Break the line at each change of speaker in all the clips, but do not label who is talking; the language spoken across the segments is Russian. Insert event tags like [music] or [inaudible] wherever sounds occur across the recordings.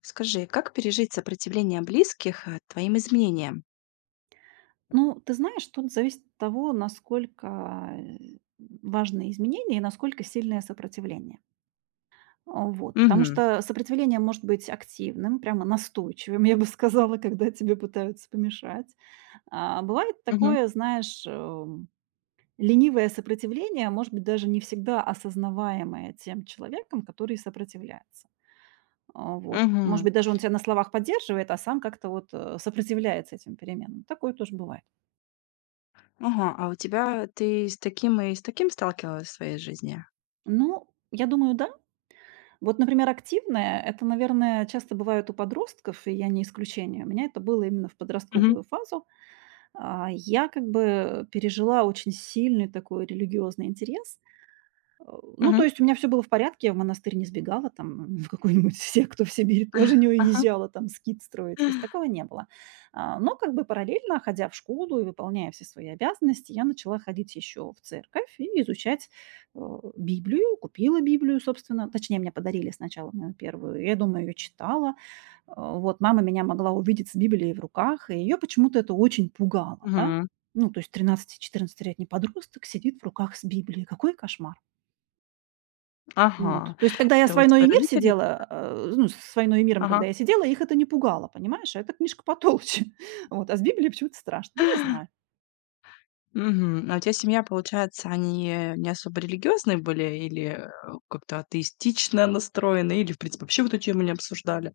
Скажи, как пережить сопротивление близких, твоим изменениям?
Ну, ты знаешь, тут зависит от того, насколько э, важны изменения и насколько сильное сопротивление. А, вот. Потому
Мгм.
что сопротивление может быть активным, прямо настойчивым, я бы сказала, когда тебе пытаются помешать. А, бывает
Мгм.
такое, знаешь, ленивое сопротивление, а может быть, даже не всегда осознаваемое тем человеком, который сопротивляется. А, вот. Может
Мгм.
быть, даже он тебя на словах поддерживает, а сам как-то вот сопротивляется этим переменам. Такое тоже бывает.
Ага, а у тебя ты с таким и с таким сталкивалась в своей жизни?
Ну, я думаю, да. Вот, например, активное- это, наверное, часто бывает у подростков, и я не исключение. У меня это было именно в
Мгм.
подростковую фазу. А, я как бы пережила очень сильный такой религиозный интерес. Э, ну, то
Мгм.
есть у меня все было в порядке, я в монастырь не сбегала, там [laughs] в какую-нибудь секту в Сибирь тоже не
Ага.
уезжала там скит строить, то есть такого не было. А, но как бы параллельно, ходя в школу и выполняя все свои обязанности, я начала ходить еще в церковь и изучать э, Библию. Купила Библию, собственно, точнее, мне подарили сначала мою первую, я дома ее читала. Вот, мама меня могла увидеть с Библией в руках, и ее почему-то это очень пугало, да.
Мгм.
Ну, то есть тринадцати-четырнадцатилетний подросток сидит в руках с Библией. Какой кошмар! Вот.
Ага.
То есть, когда я с
Это у тебя
"Войной и мир"
родители.
сидела, ну, с "Войной и миром",
Ага.
когда я сидела, их это не пугало, понимаешь? А эта книжка потолще. [laughs] Вот, а с Библией почему-то страшно. Не знаю.
Мгм. А у тебя семья, получается, они, не особо религиозные были, или как-то атеистично настроены, или, в принципе, вообще вот эту тему не обсуждали?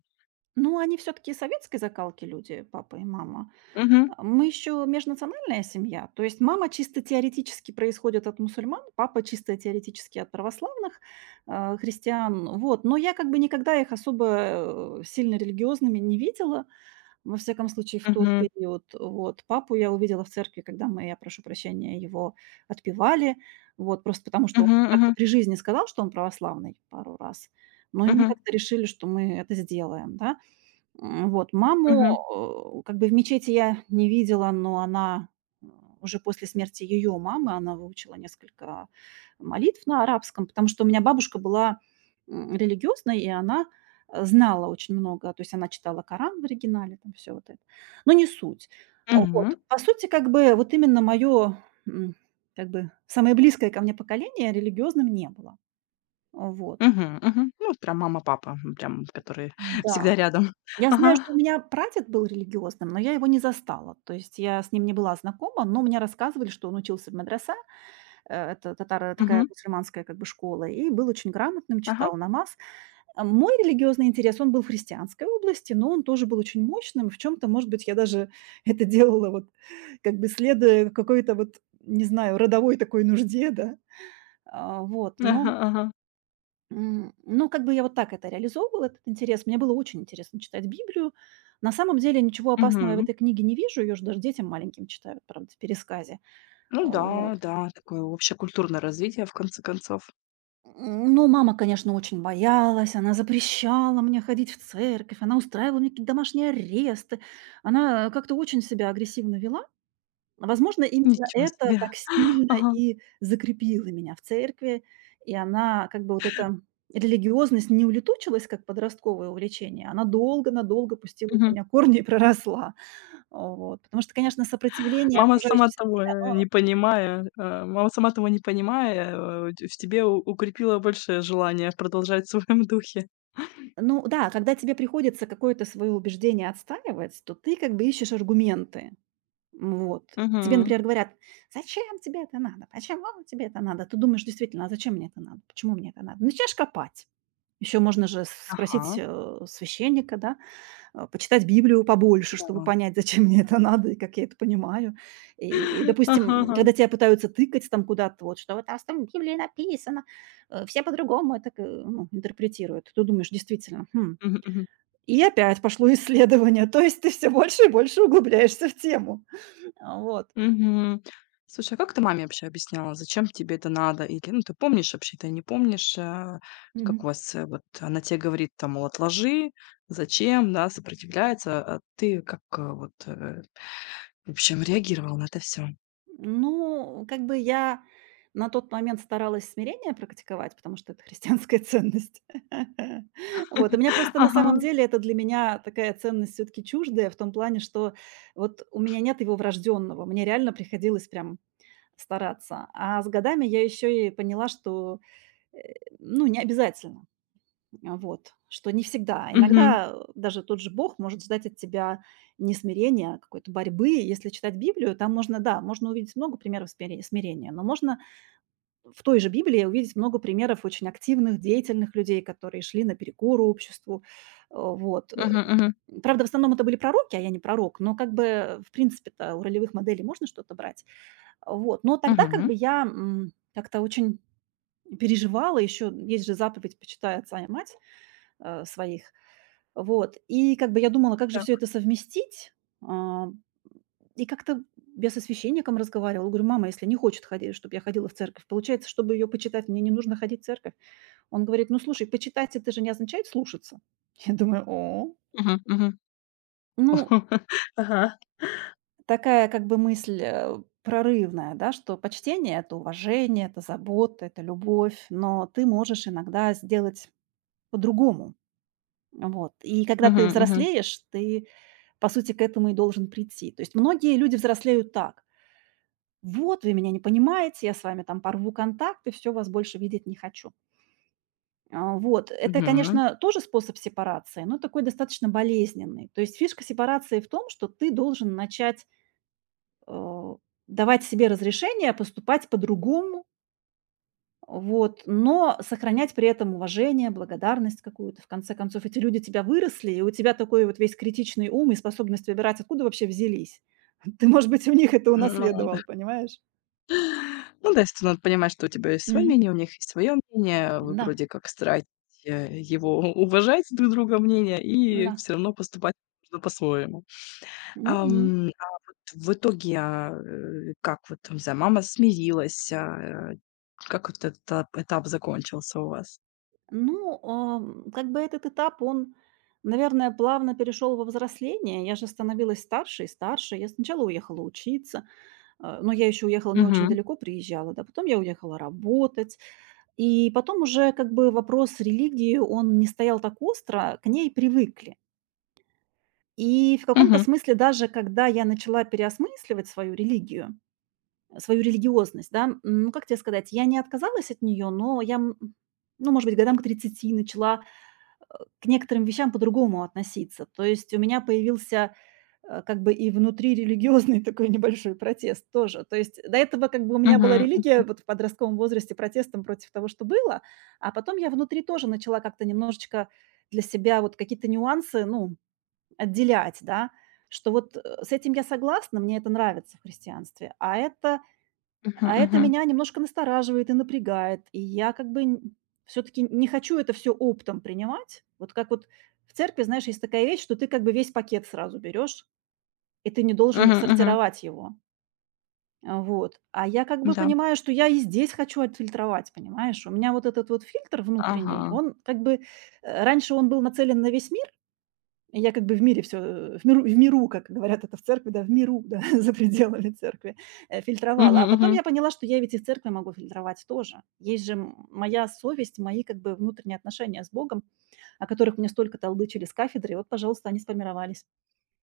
Ну, они все таки советской закалки люди, папа и мама.
Мгм.
А мы еще межнациональная семья. То есть мама чисто теоретически происходит от мусульман, папа чисто теоретически от православных, христиан. Вот. Но я как бы никогда их особо, сильно религиозными не видела. Во всяком случае, в тот
Мгм.
период, вот. Папу я увидела в церкви, когда мы, я прошу прощения, его отпевали, вот, просто потому что он
Мгм.
как-то
Мгм.
при жизни сказал, что он православный пару раз, но и мы
Мгм.
как-то решили, что мы это сделаем, да. Вот маму,
Мгм.
как бы в мечети я не видела, но она, э, уже после смерти ее мамы, она выучила несколько молитв на арабском, потому что у меня бабушка была, религиозной, и она, знала очень много. То есть она читала Коран в оригинале, там все вот это. Но не суть. Вот.
Мгм.
По сути, как бы вот именно мое как бы самое близкое ко мне поколение религиозным не было. Вот.
Мгм, мгм. Ну, вот прям мама, папа, прям которые [laughs]
Да.
всегда рядом.
Я знаю,
Ага.
что у меня прадед был религиозным, но я его не застала. То есть я с ним не была знакома, но мне рассказывали, что он учился в медресе, это татаро такая
Мгм.
мусульманская как бы школа, и был очень грамотным,
Ага.
читал намаз. А мой религиозный интерес, он был в христианской области, но он тоже был очень мощным. В чем-то, может быть, я даже [laughs] это делала вот как бы следуя какой-то вот, не знаю, родовой такой нужде, да. А, вот.
Ага, ага.
Ну, как бы я вот так это реализовывала, этот интерес. Мне было очень интересно читать Библию. На самом деле ничего опасного я в
Мгм.
этой книге не вижу, ее же даже детям маленьким читают, правда, в пересказе. А,
Ну да,
вот.
да, такое общекультурное развитие, в конце концов.
Ну, мама, конечно, очень боялась, она запрещала мне ходить в церковь, она устраивала мне какие-то домашние аресты, она как-то очень себя агрессивно вела. Возможно, именно
Ничего
это
себе.
так сильно
Ага.
и закрепило меня в церкви, и она как бы вот эта религиозность не улетучилась, как подростковое увлечение, она долго-надолго пустила в
Мгм.
меня корни и проросла. Вот. Потому что, конечно, сопротивление
Мама сама
окружающей среде,
того, э,
оно,
не понимая, э, мама сама того не понимая, э, ть в тебе у укрепила большее желание продолжать в своем духе.
ну да, когда тебе приходится какое-то свое убеждение отстаивать, то ты как бы ищешь аргументы. Вот. Тебе,
Мгм.
например, говорят: "Зачем тебе это надо? Почему тебе это надо?" Ты думаешь: "Действительно, а зачем мне это надо? Почему мне это надо?" Начинаешь копать. Еще можно же спросить
Ага.
священника, да, почитать Библию побольше, чтобы
Да.
понять, [laughs] зачем мне это надо и как я это понимаю. И,
[laughs] Ага,
допустим,
ага.
когда тебя пытаются тыкать там куда-то, вот, что вот: "А там в Библии написано, все по-другому, это к ну, интерпретируют". Ты думаешь: "Действительно, хм".
Мгм, мгм.
И опять пошло исследование. [laughs] То есть ты все больше и больше углубляешься в тему. [laughs] Вот.
Мгм. Слушай, а как ты маме вообще объясняла, зачем тебе это надо? Или, ну, ты помнишь вообще, ты не помнишь, как
Мгм.
у вас, вот она тебе говорит, там, мол, отложи, зачем, да, сопротивляется, а ты как, в общем, реагировала на это все.
Ну, как бы я на тот момент старалась смирение практиковать, потому что это христианская [laughs] ценность. [laughs] Вот. У меня
[laughs]
просто на самом
Ага.
деле это для меня такая ценность все-таки чуждая в том плане, что вот у меня нет его врожденного. Мне реально приходилось прям стараться. А с годами я еще и поняла, что э, ну, не обязательно. А, вот. Что не всегда.
Мгм.
Иногда даже тот же Бог может ждать от тебя не смирения, а какой-то борьбы. Если читать Библию, там можно, да, можно увидеть много примеров смирения, но можно в той же Библии увидеть много примеров очень активных, деятельных людей, которые шли наперекор обществу. Вот.
Мгм, мгм.
Правда, в основном это были пророки, а я не пророк, но как бы, в принципе-то, у ролевых моделей можно что-то брать. Вот. Но тогда как
Мгм.
бы я, как-то очень переживала. Еще есть же заповедь "Почитай отца и мать" своих. Вот. И как бы я думала, как же все
Так.
это совместить. А, и как-то я со священником разговаривала. Говорю: "Мама, если не хочет ходить, чтобы я ходила в церковь, получается, чтобы ее почитать, мне не нужно ходить в церковь". Он говорит: "Ну, слушай, почитать- это же не означает слушаться". [laughs] Я думаю: "О".
Мгм, мгм.
Ну,
[laughs] Ага.
такая как бы мысль, прорывная, да, что почтение- это уважение, это забота, это любовь, но ты можешь иногда сделать по-другому. Вот. И когда
Мгм,
ты
мгм.
взрослеешь, ты, по сути, к этому и должен прийти. То есть многие люди взрослеют так: "Вот вы меня не понимаете, я с вами там порву контакт и всё, вас больше видеть не хочу". А, вот. Это,
Мгм.
конечно, тоже способ сепарации, но такой достаточно болезненный. То есть фишка сепарации в том, что ты должен начать э, давать себе разрешение поступать по-другому, вот, но сохранять при этом уважение, благодарность какую-то. В конце концов, эти люди тебя выросли, и у тебя такой вот весь критичный ум и способность выбирать, откуда вообще взялись. [laughs] Ты, может быть, у них это
Ну.
унаследовал, понимаешь?
Ну да, естественно, надо понимать, что у тебя есть свое
Мгм.
мнение, у них есть свое мнение. Вы
Да,
вроде как стараетесь, э, его [laughs] уважать друг друга мнение и
да.
все равно поступать нужно по-своему.
Мгм.
А вот в итоге, как вот, там, не знаю, мама смирилась, как вот этот этап закончился у вас?
Ну, как бы этот этап, он, наверное, плавно перешел во взросление. Я же становилась старше и старше. Я сначала уехала учиться. Но я еще уехала не очень
Мгм.
далеко, приезжала, да. Потом я уехала работать. И потом уже как бы вопрос религии, он не стоял так остро, к ней привыкли. И в каком-то
Мгм.
смысле даже когда я начала переосмысливать свою религию, свою религиозность, да, ну, как тебе сказать, я не отказалась от нее, но я, ну, может быть, годам к 30 начала к некоторым вещам по-другому относиться. То есть у меня появился как бы и внутрирелигиозный [laughs] такой небольшой протест тоже. То есть до этого как бы у меня была
Мгм.
религия вот в подростковом возрасте протестом против того, что было, а потом я внутри тоже начала как-то немножечко для себя вот какие-то нюансы, ну, отделять, да, что вот с этим я согласна, мне это нравится в христианстве,
Мгм.
а это
Мгм.
меня немножко настораживает и напрягает, и я как бы все-таки не хочу это все оптом принимать. Вот как вот в церкви, знаешь, есть такая вещь, что ты как бы весь пакет сразу берешь, и ты не должен
Мгм. Мгм.
сортировать его. А, вот. А я как бы
Да.
понимаю, что я и здесь хочу отфильтровать, понимаешь? У меня вот этот вот фильтр внутренний,
Ага.
он как бы... Раньше он был нацелен на весь мир, и я как бы в мире все... в миру, как говорят это в церкви, да, в миру, да, [laughs] за пределами церкви
Мгм.
фильтровала. А потом
Мгм.
я поняла, что я ведь и в церкви могу фильтровать тоже. Есть же моя совесть, мои как бы внутренние отношения с Богом, о которых мне столько толдычили с кафедры, и вот, пожалуйста, они сформировались.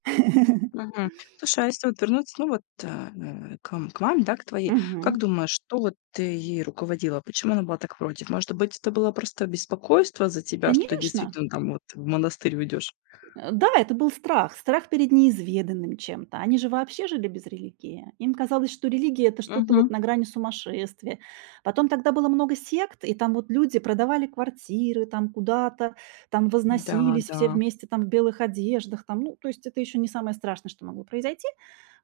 [laughs]
Мгм. Слушай, а если вот вернуться, ну вот, к маме, да, к твоей, как
Мгм.
думаешь, что вот ты ей руководила? Почему она была так против? Может быть, это было просто беспокойство за тебя, что ты
Конечно.
действительно там вот в монастырь уйдёшь?
Да, это был страх, страх перед неизведанным чем-то. Они же вообще жили без религии. Им казалось, что религия это что-то
Угу.
вот на грани сумасшествия. Потом тогда было много сект, и там вот люди продавали квартиры там куда-то, там
Да,
возносились все
да.
вместе там в белых одеждах, там, ну, то есть это еще не самое страшное, что могло произойти.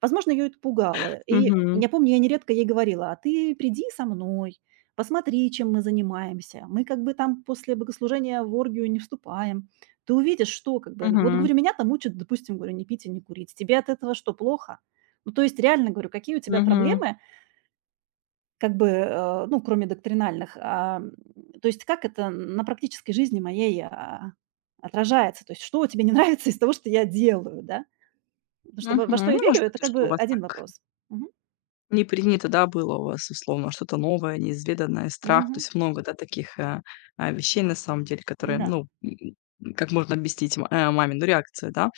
Возможно, ее это пугало. И
Угу,
я помню, я нередко ей говорила: а ты приди со мной, посмотри, чем мы занимаемся. Мы как бы там после богослужения в оргию не вступаем, ты увидишь, что, как бы вот
угу,
говорю, меня там учат, допустим, говорю, не пить и не курить. Тебе от этого что, плохо? Ну, то есть реально говорю, какие у тебя
угу.
проблемы, как бы, ну, кроме доктринальных, а, то есть как это на практической жизни моей, отражается? То есть что тебе не [laughs] нравится из того, что я делаю, да? Потому что во что
Мгм.
я
Ну,
верю,
может быть,
это
то,
как
что у
бы
вас
один
так
вопрос. Мгм.
не принято, да, было у вас, условно, что-то новое, неизведанное, страх. То
Мгм.
есть много, да, таких, вещей, на самом деле, которые,
Да.
ну, как можно объяснить, маме, ну, реакция, да.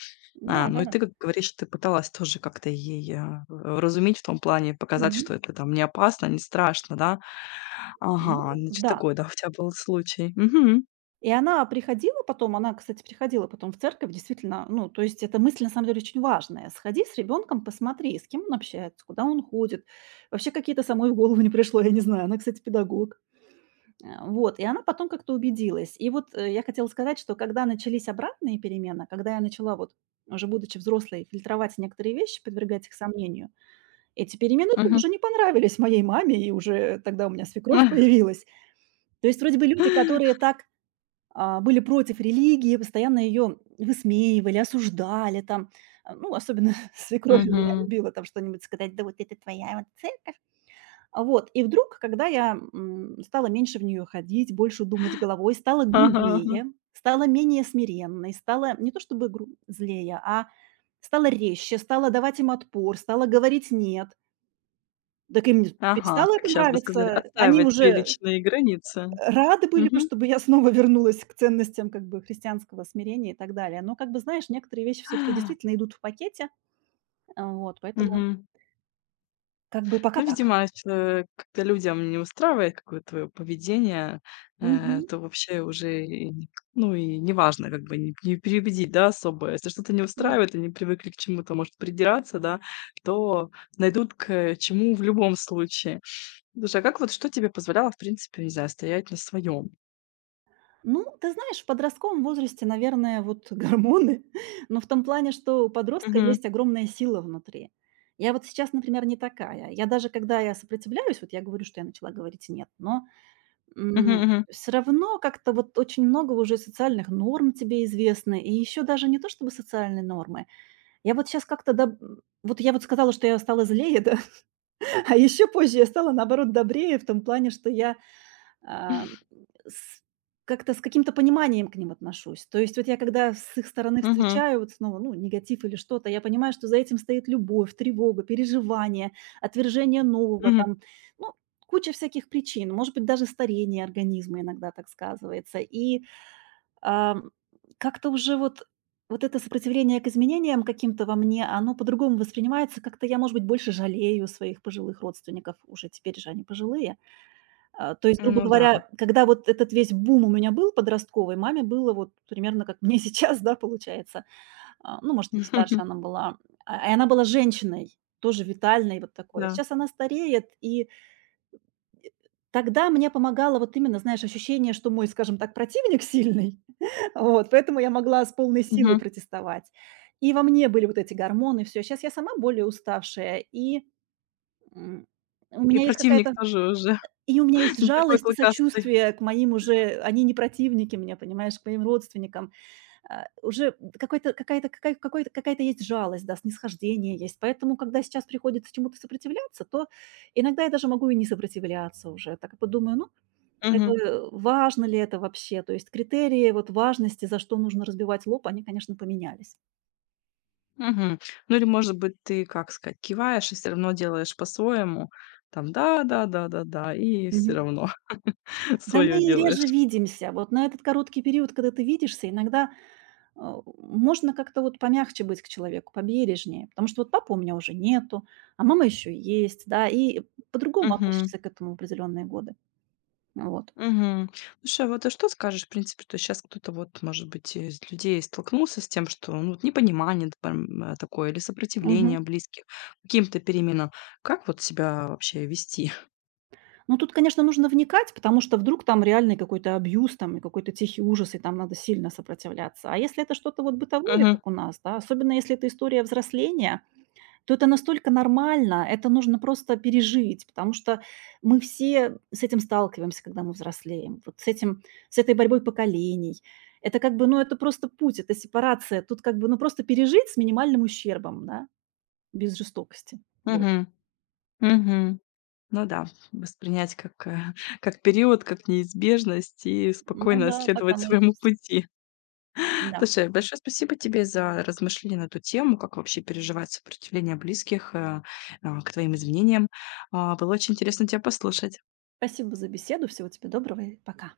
Ну и
Да-да-да.
ты, как говоришь, ты пыталась тоже как-то ей, вразумить, в том плане, показать, что
Мгм.
это там не опасно, не страшно, да.
Ну
Ага, значит,
да.
такой, да, у тебя был случай. Мгм,
И она приходила потом, она, кстати, приходила потом в церковь, действительно, ну, то есть эта мысль на самом деле очень важная. Сходи с ребенком, посмотри, с кем он общается, куда он ходит. Вообще какие-то самой в голову не пришло, я не знаю. Она, кстати, педагог. Вот, и она потом как-то убедилась. И вот я хотела сказать, что когда начались обратные перемены, когда я начала вот уже будучи взрослой, фильтровать некоторые вещи, подвергать их сомнению. Эти перемены
мгм.
тоже не понравились моей маме, и уже тогда у меня свекровь
[laughs]
появилась. То есть вроде бы люди, которые так были против религии, постоянно ее высмеивали, осуждали там. Ну, особенно [laughs] свекровь у меня
Мгм.
любила там что-нибудь сказать, да вот это твоя вот церковь. Вот. И вдруг, когда я стала меньше в нее ходить, больше думать головой, стала
Ага, ага.
грубее, стала менее смиренной, стала не то чтобы злее, а стала резче, стала давать им отпор, стала говорить «нет». Так им
Ага,
перестало
как
это
сейчас бы сказали,
нравиться. Они
отстаивать свои
уже
личные границы.
рады были бы,
Мгм.
чтобы я снова вернулась к ценностям как бы христианского смирения и так далее. Но, как бы, знаешь, некоторые вещи все таки действительно идут в пакете, вот, поэтому
Мгм.
как бы пока
Ну,
так.
видимо, если, когда людям не устраивает какое-то твоё поведение,
Мгм.
то вообще уже и не к ну, и неважно, как бы не переубедить, да, особо. Если что-то не
Да.
устраивает, они привыкли к чему-то, может, придираться, да, то найдут к чему в любом случае. Слушай, а как вот что тебе позволяло, в принципе, не знаю, стоять на своем.
Ну, ты знаешь, в подростковом возрасте, наверное, вот [laughs] гормоны, но в том плане, что у подростка
Мгм.
есть огромная сила внутри. Я вот сейчас, например, не такая. Я даже когда я сопротивляюсь, вот я говорю, что я начала говорить "нет", но
Мгм, мгм.
Всё равно как-то вот очень много уже социальных норм тебе известно, и еще даже не то чтобы социальные нормы. Я вот сейчас как-то вот я вот сказала, что я стала злее, да, [laughs] а еще позже я стала, наоборот, добрее в том плане, что я а, с как-то с каким-то пониманием к ним отношусь. То есть вот я когда с их стороны
Мгм.
встречаю вот снова, ну, негатив или что-то, я понимаю, что за этим стоит любовь, тревога, переживание, отвержение нового
Мгм.
там, ну, куча всяких причин. Может быть, даже старение организма иногда так сказывается. И ам, как-то уже вот это сопротивление к изменениям каким-то во мне, оно по-другому воспринимается. Как-то я, может быть, больше жалею своих пожилых родственников. Уже теперь же они пожилые. То есть, грубо
Ну да.
говоря, когда вот этот весь бум у меня был подростковый, маме было вот примерно как мне [laughs] сейчас, да, получается. Ну, может, чуть старше
[laughs]
она была. И она была женщиной, тоже витальной вот такой.
Да.
Сейчас она стареет, и тогда мне помогало вот именно, знаешь, ощущение, что мой, скажем так, противник сильный. [laughs] Вот, поэтому я могла с полной силой
Мгм.
протестовать. И во мне были вот эти гормоны, все. Сейчас я сама более уставшая, и, м, у
И
меня есть
противник
какая-то.
тоже уже
И у меня есть
[laughs] не такой
жалость и
клыкастый.
сочувствие к моим уже, они не противники меня понимаешь, к моим родственникам. Уже какой-то какая-то какая какой-то какая-то есть жалость, да, снисхождение есть. Поэтому, когда сейчас приходится чему-то сопротивляться, то иногда я даже могу и не сопротивляться уже. Так как бы думаю, ну, как бы
Мгм.
важно ли это вообще? То есть критерии вот важности, за что нужно разбивать лоб, они, конечно, поменялись.
Мгм. Ну или, может быть, ты, как сказать, киваешь и все равно делаешь по-своему. Там да-да-да-да-да, и все
Мгм.
равно [laughs]
Да мы
свое
и реже
делаешь.
видимся. Вот на этот короткий период, когда ты видишься, иногда можно как-то вот помягче быть к человеку, побережнее, потому что вот папа у меня уже нету, а мама еще есть, да, и по-другому
Мгм.
относишься к этому в определенные годы. Вот.
Мгм. Слушай, а вот ты что скажешь, в принципе, что сейчас кто-то вот, может быть, из людей столкнулся с тем, что, ну, вот непонимание там, такое или сопротивление
Мгм.
близких каким-то переменам. Как вот себя вообще вести?
Ну, тут, конечно, нужно вникать, потому что вдруг там реальный какой-то абьюз, там, и какой-то тихий ужас, и там надо сильно сопротивляться. А если это что-то вот бытовое,
Мгм.
как у нас, да, особенно если это история взросления, то это настолько нормально, это нужно просто пережить, потому что мы все с этим сталкиваемся, когда мы взрослеем, вот с этим, с этой борьбой поколений. Это как бы, ну, это просто путь, это сепарация. Тут как бы, ну, просто пережить с минимальным ущербом, да, без жестокости. Вот.
Мгм. Мгм. Ну да, воспринять, [laughs] как период, как неизбежность, и
Ну
спокойно
да, так
следовать
оно и
своему
есть.
пути.
Да.
Слушай, большое спасибо тебе за размышления на эту тему, как вообще переживать сопротивление близких, к твоим изменениям. Было очень интересно тебя послушать.
Спасибо за беседу. Всего тебе доброго и пока.